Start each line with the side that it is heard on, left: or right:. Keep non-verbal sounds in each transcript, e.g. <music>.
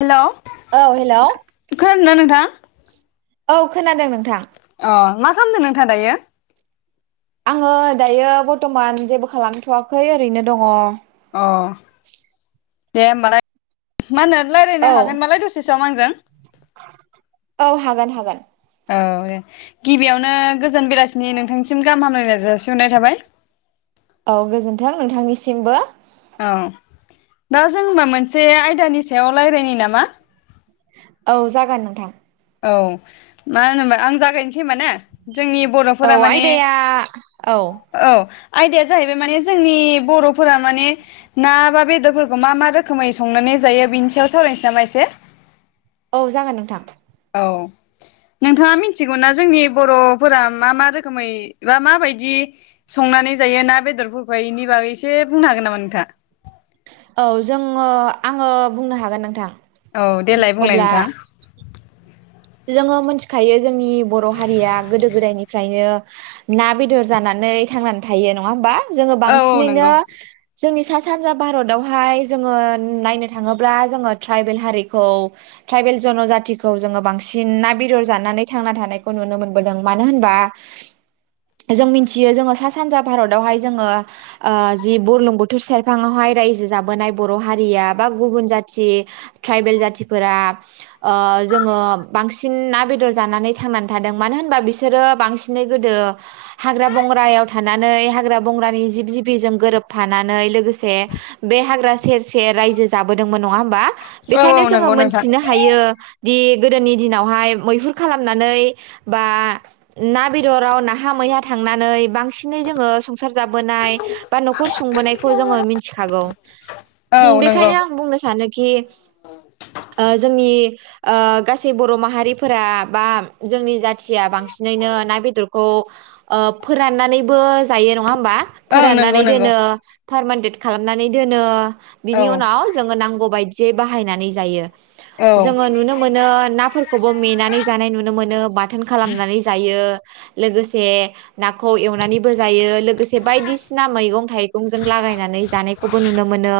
left: Hello
right: औ hello
left: दोना नोंथाङा?
right: औ खोनादों नोंथां
left: खामदों नोंथाङा दायो?
right: आङो दायो बर्थमान जेबो खालामथवाखै ओरैनो दङ।
left: अ दे होमबालाय। मा होनो रायलायनो हागोनबालाय दसे सम आंजों।
right: औ हागोन हागोन।
left: औ दे गिबियावनो गोजान बेलासिनि नोंथांनिसिम गाहाम हामलायनाय जासिहरनाय थाबाय।
right: औ गोजोन्थों नोंथांनिसिमबो।
left: औ दा जों मा मोनसे आयदानि सायाव लायरायनि नामा?
right: औ जागोन नोंथां।
left: औ मा होनो आं जागायनोसै होमबा ना? जोंनि
right: औ
left: बर'फोरा माने
right: आयदाया औ
left: औ। आयदाया जाहैबाय माने जोंनि बर'फोरा माने ना बा बेदरफोरखौ मा मा रोखोमै संनानै जायो बिनि सायाव सावरायनोसै नामा एसे
right: औ जागोन नोंथां।
left: औ नोंथाङा मिथिगौ ना जोंनि बर'फोरा मा मा रोखोमै बा माबायदि संनानै जायो ना बेदरफोरखौहाय इनि बागै एसे बुंनो हागोन नामा नोंथाङा?
right: औ जोङो आङो बुंनो हागोन नोंथां।
left: औ देलाय बुंलाय
right: अब्ला
left: नोंथां।
right: जोङो मोनथिखायो जोंनि बर' हारिया गोदो गोदायनिफ्रायनो ना बेदर जानानै थांनानै थायो नङा होमबा? जोङो
left: औ औ
right: बांसिनैनो
left: नंगौ
right: जोंनि सा सानजा भारतावहाय जोङो नायनो थाङोब्ला जोङो ट्राइबेल हारिखौ ट्राइबेल जनजाथिखौ जोङो बां सिन ना बेदर जानानै थांना थानायखौ नुनो मोनबोदों मानो होनबा जों मिथियो जोङो सा सानजा भारतावहाय जोङो ओ जि बुरलुंबबुथुर सेरफाङावहाय रायजो जाबोनाय बर' हारिया बा गुबुन जाथि ट्राइबेल जाथिफोरा ओ जोङो बांसिन ना बेदर जानानै थांनानै थादों मानो होनबा बिसोरो बांसिनै गोदो हाग्रा बंग्रायाव थानानै हाग्रा बंग्रानि जिब जिबिजों गोरोबफानानै लोगोसे बे हाग्रा सेर सेर रायजो जाबोदोंमोन नङा होमबा?
left: औ औ
right: बेखायनो जोङो
left: नंगौ नोंथां
right: मोनथिनो हायो दि गोदोनि दिनावहाय मैहुर खालामनानै बा ना बेदराव नाहा मैहा थांनानै बांसिनै जोङो संसार जाबोनाय बा नखर सुंबोनायखौ जोङो मिथिखागौ
left: औ नंगौ
right: बेखायनो आं बुंनो सानोखि ओ जोंनि ओ। गासै बर' माहारिफोरा बा जोंनि जाथिया बांसिनैनो ना बेदरखौ ओ फोराननानैबो जायो नङा होमबा
left: ओं नंगौ
right: फोराननानै
left: नंगौ
right: दोनो। थारमानडेट खालामनानै दोनो।
left: औ
right: बिनि उनाव जोङो नांगौ बायदियै बाहायनानै जायो।
left: औ
right: जोङो नुनो मोनो नो नाफोरखौबो मेनानै जानाय नुनो मोनो बाथोन खालामनानै जायो। लोगोसे नाखौ एवनानैबो जायो। लोगोसे बायदिसिना मैगं थाइगंजों लागायनानै जानायखौबो नुनो मोनो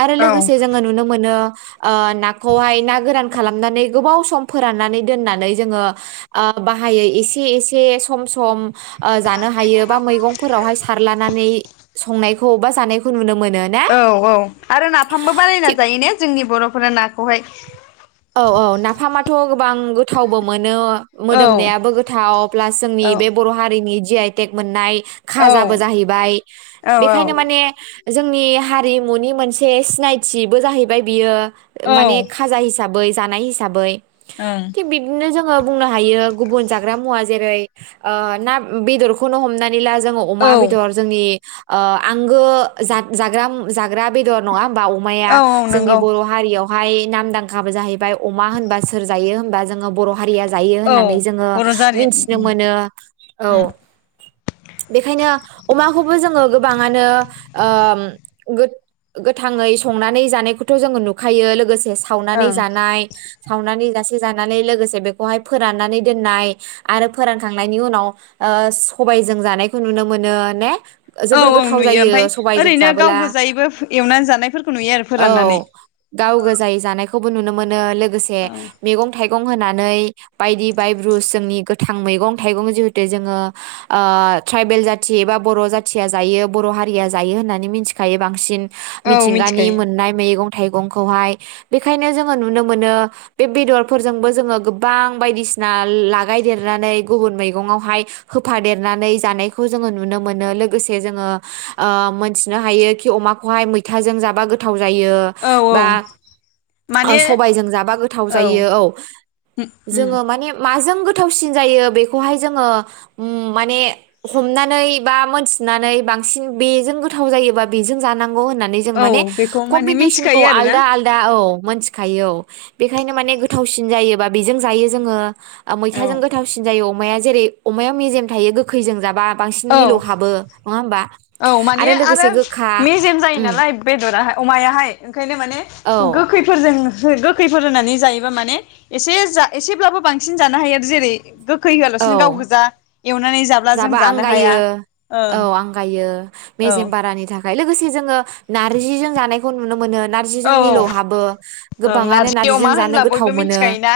right: आरो
left: औ
right: लोगोसे जोङो नुनो मोनो ओ नाखौहाय ना गोरान खालामनानै। गोबाव सम फोराननानै दोननानै जोङो ओ बाहायै एसे एसे सम सम। ओ जानो हायो बा मैगंफोरावहाय सारलानानै संनायखौ बा जानायखौ नुनो मोनो ना
left: औ औ
right: थिग
left: फोरा नाखौहाय।
right: औ औ नाफामाथ गोबां गोथावबो मोनो
left: औ
right: मोदोमनायाबो गोथाव प्लास जोंनि
left: औ
right: बे बर‌हारिनि जि आइ टेग मोननाय
left: औ
right: खाजाबो जाहैबाय
left: औ औ
right: बेखायनो माने जोंनि हारिमुनि मोनसे सिनायथिबो जाहैबाय बियो
left: ओं
right: माने खाजा हिस साबै जानाय हिसाबै थिग
left: औ
right: बिबदिनो जो ङो बुंनो हायो गुबुन जाग्रा मुवा जेरै ना बेदरखौनो हमनानै नानै ला जोङो अमा बेदर जोंनि ओ आंगो जा-जाग्रा मु जाग्रा बेदर नङा होनबा अमाया
left: औ
right: जोंनि
left: नंगौ
right: बर हारियाव बेहाय नामदां खाबो जाहैबाय अमा होनबा सोर जायो होनबा जोङो बर हारिया जायो
left: औ
right: होननानै जोङो
left: बर' जारि
right: मिथिनो मोनो औ
left: ओं
right: बेनिखायनो अमाखौबो जोङो गो बाङानो ओ गो-गोथाङै संनानै जानायखौथ जोङो नुखायो लोगोसे से सावनानै
left: ओं
right: जानाय साव जानानै लोगोसे बेखौहाय फोराननानै दोननाय आरो फोरानखांनायनि उनाव ओ सबायजों जानायखौ नुनो मोनो ने
left: औ
right: जोबोर
left: औ
right: गोथाव
left: नुयो
right: जायो
left: ओमफफ्राय
right: सबायजों
left: ओरैनो गाव
right: जाबोला
left: गोजायैबो एवनानै जानायफोरखौ नुयो आरो फोराननानै
right: खौबो नुनो मोनो लो गोसे
left: औ
right: मैगं थाइगं होनानै नै बायदि बायब्रुस जोंनि गोथां मैगं थाइगं जिहेथु जोङो ओ ट्राइबेल जाथि एबा बर जाथिया जायो बर हारिया जायो होननानै मिथिखायो बांसिन
left: औ
right: मिथिंगानि
left: मिथिखायो
right: मोननाय मैगं थाइगंखौहाय बेखायनो जोङो नुनो मोनो बे बेदरफोरजोंबो जोङो गोबां बायदिसिना लागायदेरनानै गुबुन मैगंआवहाय होफादेरनानै जानायखौ जोङो नुनो मोनो लोगोसे जोङो ओ मोनथिनो हायो खि अमाखौहाय मैथाजों जाबा गोथाव जायो
left: औ औ
right: बा
left: माने
right: सबायजों जाबा गोथाव जायो औ
left: उम
right: जोङो माने माजों गोथावसिन जायो बेखौहाय जोङो माने हमनानै एबा मोनथिनानै बांसिन बेजों गोथाव जायोबा बेजों जानां गौ होननानै
left: औ
right: माने
left: बेखौ माने
right: कमबिनेसनखौ
left: मिथिखायो आरोना
right: आलदा आलदा औ मोनथिखायो औ बेखायनो माने गोथावसिन जायोबा बेजों जायो जोङो
left: औ
right: मैथाजों गोथावसिन जायो अ माया जेरै अमाया मेजेम थायो गोखैजों जाबा बांसिन
left: औ
right: मिलौ हाबो नङा होमबा
left: औ माने आरो
right: लोगोसे गोखा
left: मेजेम जायो
right: उम
left: नालाय बेदराहाय अमायाहाय ओंखायनो माने
right: औ
left: गोखैफोरजों गोखैफोर होनानै जायोबा माने एसे जा एसेब्लाबो बांसिन जानो हायो आरो जेरै गोख खै
right: औ
left: होआलासिनो गाव गोजा एव
right: जाबा आंगायो औ
left: ओं
right: आंगायो
left: औ
right: मेेजेमबाराानि थाख खाय लोगोसे जोङो नारजिजों जानायखौ नुनो मोनो। नारजिजों
left: औ औ
right: मिलौहाबो
left: ओं
right: गोबाङानो
left: नारजि अमा
right: नारजिजों जानो
left: होनब्ला
right: गोथाव
left: बयबो
right: मोनो
left: मिथिखायोना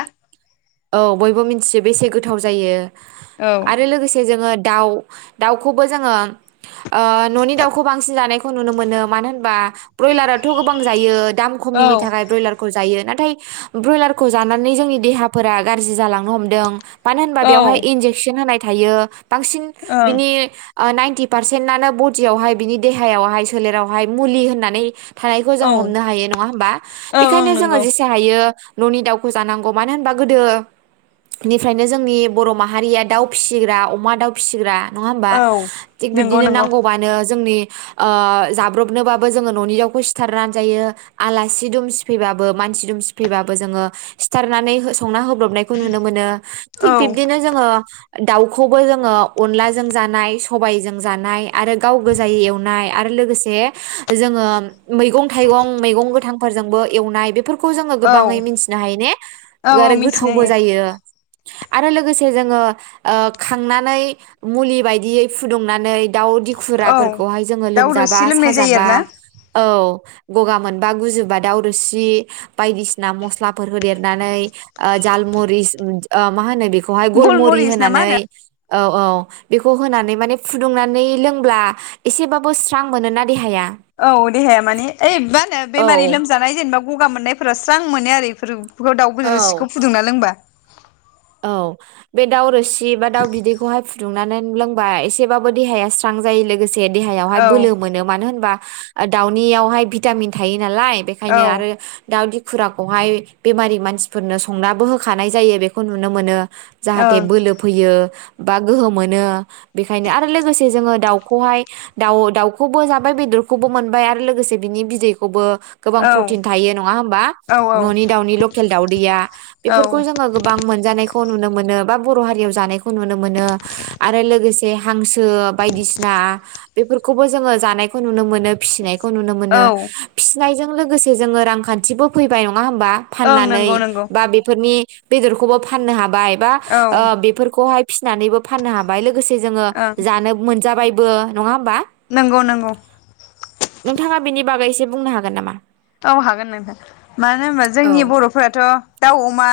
right: औ बयबो मिन्थियो बे बेसे गोथाव जायो।
left: औ
right: आरो लोगोसे जोङो दाउ दाउखौबो जोङो ओ ननि दाउखौ बांसिन जानायखौ नुनो मोनो मानो होनबा ब्रयलाराथ गोबां जायो दाम
left: औ
right: खमिनि थाखाय ब्रयलारखौ जायो ना नाथाय ब्रयलार खौ जानानै जोंनि देहाफोरा गारजि जालांनो हमदों मानो होनबा
left: औ
right: बेवहाय
left: ओं
right: इनजेकचन होनाय थायो। बांसिन
left: औ
right: बिनि नाइनटि पारसेन्टआनो बडियावहाय बिनि देहायावहाय सोलेरावहाय मुलि होननानै थानायखौ जोङो
left: ओं
right: हमनो हायो नङा होमबा
left: ओं
right: बेखायनो जोङो
left: नंगौ
right: जिसे हायो ननि दाउखौ जानांगौ मानो होनबा गोदो निफ्रायनो जोंनि बर माहारिया दाउ फिसिग्रा अ अमा दाउ फिसिग्रा नङा होमबा
left: औ
right: थिग
left: नंगौ
right: बिबदिनो
left: नंगौ
right: नांगौबानो जोंनि ओ जाब्रबनोबाबो जोङो ननि दावउखौ सिथारनानै जायो आलासि दुमसिफैबाबो मानसि दुमसिफैबाबो जोङो सिथारनानै हो संना होब ब्रबनायखौ नुनो मोनो थिग
left: औ
right: बिबदिनो जोङो दाउ खौबो जोङो अनलाजों जानाय सबायजों जानाय आरो गाव गोजाय एवनाय आरो लोगोसे जोङो मैगं थाइगं मैगं गोथां -' फोरजोंबो एवनाय बेफोर खौ जोङो
left: औ
right: गोबाङै मिथिनो हायो ने
left: औ
right: आरो
left: मिथिनो
right: गोथावबो
left: हायो
right: जायो आरो लोगोसे जोङो ओ खांनानै मुलि बायदियै फुदुंनानै दाउ
left: औ
right: दिखुराफोरखौहाय जोङो
left: दाउ
right: लोमजाबा
left: रोसि लोंनाय जायो आरो
right: साजाबा
left: ना
right: औ गगा मोनबा गुजोबा दाावरोसि बायदिसिना मस्लाफोर होदेरनानै जालमरिस ओ मा होनो बे बेखौहाय गलमुरि
left: गलमरिस ना मा
right: होनानै
left: होनो
right: औ औ बेखौ होनानै माने फुदुंनानै लोंब्ला एसेबाबो स्रां मोनोना देहाया।
left: औ देहाया मानि ओइबा होनो
right: औ
left: बेमारि लोमजानाय जेनेबा गगा मोननायफोरा स्रां मोनो आरो बेफोर दाउ
right: औ
left: गोदिरसिखौ फुदोंना लोंबा।
right: औ बे दावरोसि सि बा दाउ बिदैखौहाय फु दुंनानै लोंबाय एसेबाबो देहाया स्रां जायो लोगोसे जे देहायावहाय
left: औ
right: बोलो मोनो मानो होनबा दाउनियावहाय भिटामिन थायो। नालाय
left: औ
right: बेखायनो
left: ओं
right: आरो दाउ खुराखौहाय बेमारि मानसिफोरनो संनाबो होखानाय जायो बे खौ नुनो मोनो।
left: औ
right: जाहाथे बोलो फैयो। बा गोहो मोनो बेखायनो आरो लोगोसे जोङो दाउखौहाय दाउ दाउखौबो जाबाय बेदरखौबो मोनबाय आरो लोगोसे बिनि बिदैखौबो गोबां प्रतिन थायो नङा होनबा
left: औ
right: न'नि दाउनि लकेल दाउदैया बेफोरखौ
left: औ
right: जोङो गोबां मोनजानायखौ नुनो मोनो। बा बर' हारियाव जानायखौ नुनो मोनो आरो लोगोसे हांसो बायदिसिना बेफोरखौबो जोङो जानायखौ नुनो मोन फिसिनायखौ खौ नुनो मोनो
left: औ
right: फिसि नाय लोगोसे जोङो रांखान्थिबो फैबाय नङा नङा होमबा
left: ओं
right: फाननानै
left: नंगौ नंगौ
right: बा बेफोरनि बेदरखौबो फाननो हाबाय। बा
left: औ
right: ओ बेफोरखौहाय फिनानैबो फाननो हाबाय लोगो लोगोसे जोङो
left: ओं
right: जानोब मोनजाबायब बो नङा होम बा
left: नंगौ नंगौ
right: नोंथाङा बिनि बागै एसे बुंनो हागोन नामा
left: औ हागोन नोंथां मानो होनबा जोंनि
right: औ
left: बरफोराथ' दाउ अमा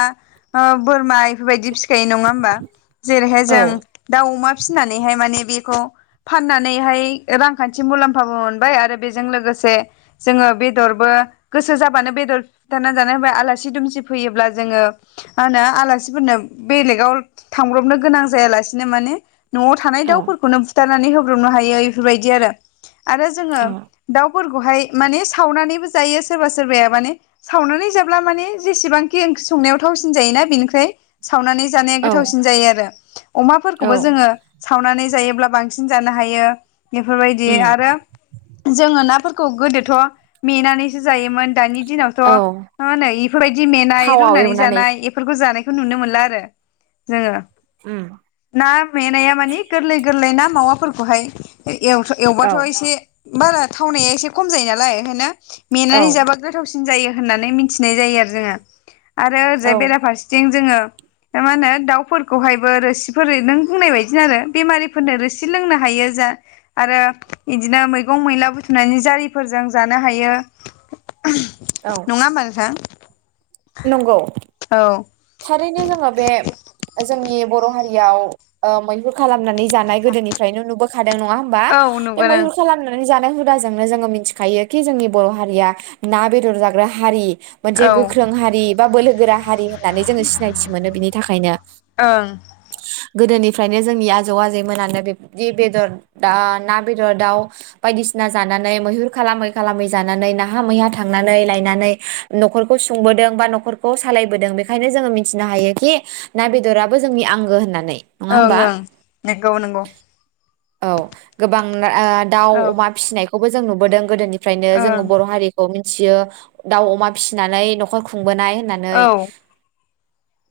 left: ओ बोरमाय बेफोरबायदि फिखायो नङा होम्बा जेरैहाय जों
right: औ
left: दाउ अमा फिनानैहाय माने बेखौ फाननानैहाय रांखान्थि मुलाम्फाबो मोनबाय आरो बेजों लोगोसे जोङो बेदर बो गोसो जाबानो बेदर बुथारनानै जानो हाबाय आलासि दुमसि फैयोब्ला जोङो मा होनो आलासिफोरनो बेलेगाव थांब्रबनो गोनां जायालासिनो माने नआव थानाय
right: औ
left: दाउफोरखौनो बुथार नानै होब्रबनो हायो इफोरबायदि आरो। आरो जोङो
right: औ
left: दाउ फोरखौहाय माने सावनानानैबो जो जायो सोरबा सोरबाया माने सावनानै जाब्ला माने जेसेबांखि ओंख्रि संनायाव थावसिन जायोना बिनिख्रुइ सावनानै जानाया
right: औ
left: गोथावसिन जायो आरो। अमाफोरखौबो
right: औ
left: जोङो सावनानै जायोब्ला बांसिन जानो हायो। बेफोरबायदि
right: उम
left: आरो जोङो नाफोरखौ गोदोथ' मेनानै सो जायोमोन। दानि दिनावथ'
right: औ
left: मा होनो इफोरबायदि मेनाय
right: थावआव
left: रुनानै
right: एवनानै
left: जानाय इफोरखौ जानाय खौ नुनो मोनला आरो जोङो।
right: उम
left: ना मेनाया मानि गोरलै गोरलै ना मावाफोरखौहाय ओइ
right: औ
left: एव-एवबाथ' एसे बारा थावनाया एसे खम जायो नालाय ओंखायनो
right: औ
left: मेनानै जाबा गोथावसि न जायो होननानै मिनथिनाय जायो आरो जोङो। आरो ओरैजाय
right: औ
left: बेराफारसेथिं जोङो मा होनो दाउफोरखौहायबो रोसिफोरै नों बुंनाय बायदिनो आरो बेमारिफोरनो रोसि लोंनो हायो जा आरो गदिनो मैगं मैला बुथुमनानै जारिफोरजों जानो हायो। ओहोम
right: औ
left: नङा होम्बा नोंथां?
right: नंगौ
left: औ
right: <inaudible> थारैनो जोङो बे जोंनि बर' हारि याव ओ मैहुर खालाम खामनानै जानाय गोदोनिफ्रायनो नुबोखादों नङा होबा
left: औ
right: बे
left: नुगोन ओं
right: मैुरनानै जाना हुदाजोंनो जोङो मिथिखायो खि जोंनि बर हारिया ना बेदर जाग्रा हारि। मोनसे
left: औ
right: गोख गोख्रों हारि बा बोलो गोरा हारि होननानै जोङो सिनायथि मोनो बिनि थाखायनो
left: ओं
right: <inaudible> गोदोनिफ्रायनो जोंनि आजौ आजैमोनानो बिब्दि बेदर दा ना बेदर दाउ बायदिसिना जानानै मैहुर खालामै खालामै जानानै नाहा मैहा थांनानै लायनानै नख'रखौ सु खुंबोदों बा नख'रखौ सालायबोदों बेखायनो जोङो मिथिनो हायोखि ना बेदराबो जोंनि आंगो होननानै। नङा
left: ओं
right: होमबा
left: ओं नंगौ नंगौ।
right: औ गोबां ओ दाउ
left: औ
right: अमा फिसिनायखौबो जो जों नुबोदों गोदोनि फ्रायनो जोङो
left: ओं
right: बर' हारि औ मिथियो दाउ, अमा फिसिनानै नखर खुंबोनाय। नानै
left: औ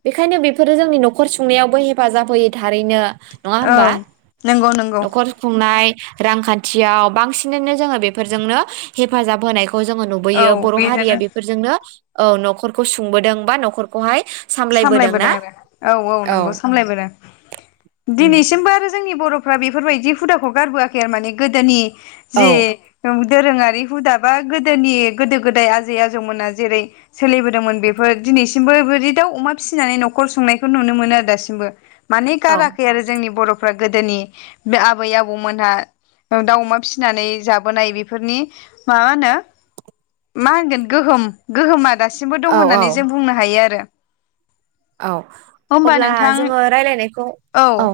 right: बेखायनो बेफोरो जोंनि नखर सुंनायावबो हेफाजाब होयो थारैनो। नङा होमबा
left: ओं नंगौ नंगौ।
right: नखर खुंनाय रांखान्थियाव बांसिनैनो जोङो बेफोरजोंनो हेफाजाब होनायखौ खौ जोङो
left: औ
right: नुबोयो बर'हारिया
left: बेजोंनो
right: बेफोरजोंनो औ नखरखौ सुंबोदों बा नखरखौहाय
left: सामलायबोदों आरो औ औ नंगौ सामलायबोदों।
right: उम
left: दिनैसिमबो आरो जोंनि बर'फ्रा बेफोरबायदि हुदाखौ गारबोआखै आरो माने गोदोनि
right: औ
left: जि औद दोरोङारि हुदा बा गोदोनि गोदो गोदाय आजै आजौमोना जेरै सोलिबोदोंमोन बेफोर दिनैसिमबो बि देव, अमा फिसिनानै नखर संनायखौ नुनो मोनो आरो दासिमबो। माने
right: औ
left: गाराखै आरो जोंनि बर' फ्रा गोदोनि आबै आबौमोनहा दाउ अमा फिसिनानै जाबोनाय बेफोरनि मा होनो मा होनगोन गोहम गोहम दासिमबो
right: औ
left: दं होननानै
right: औ
left: जों बुंनो हायो आरो।
right: औ
left: होमबा
right: अब्ला
left: नोंथां
right: जोङो राय्लायनायखौ औ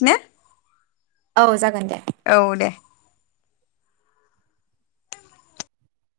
left: नो
right: औ जागोन। दे
left: औ दे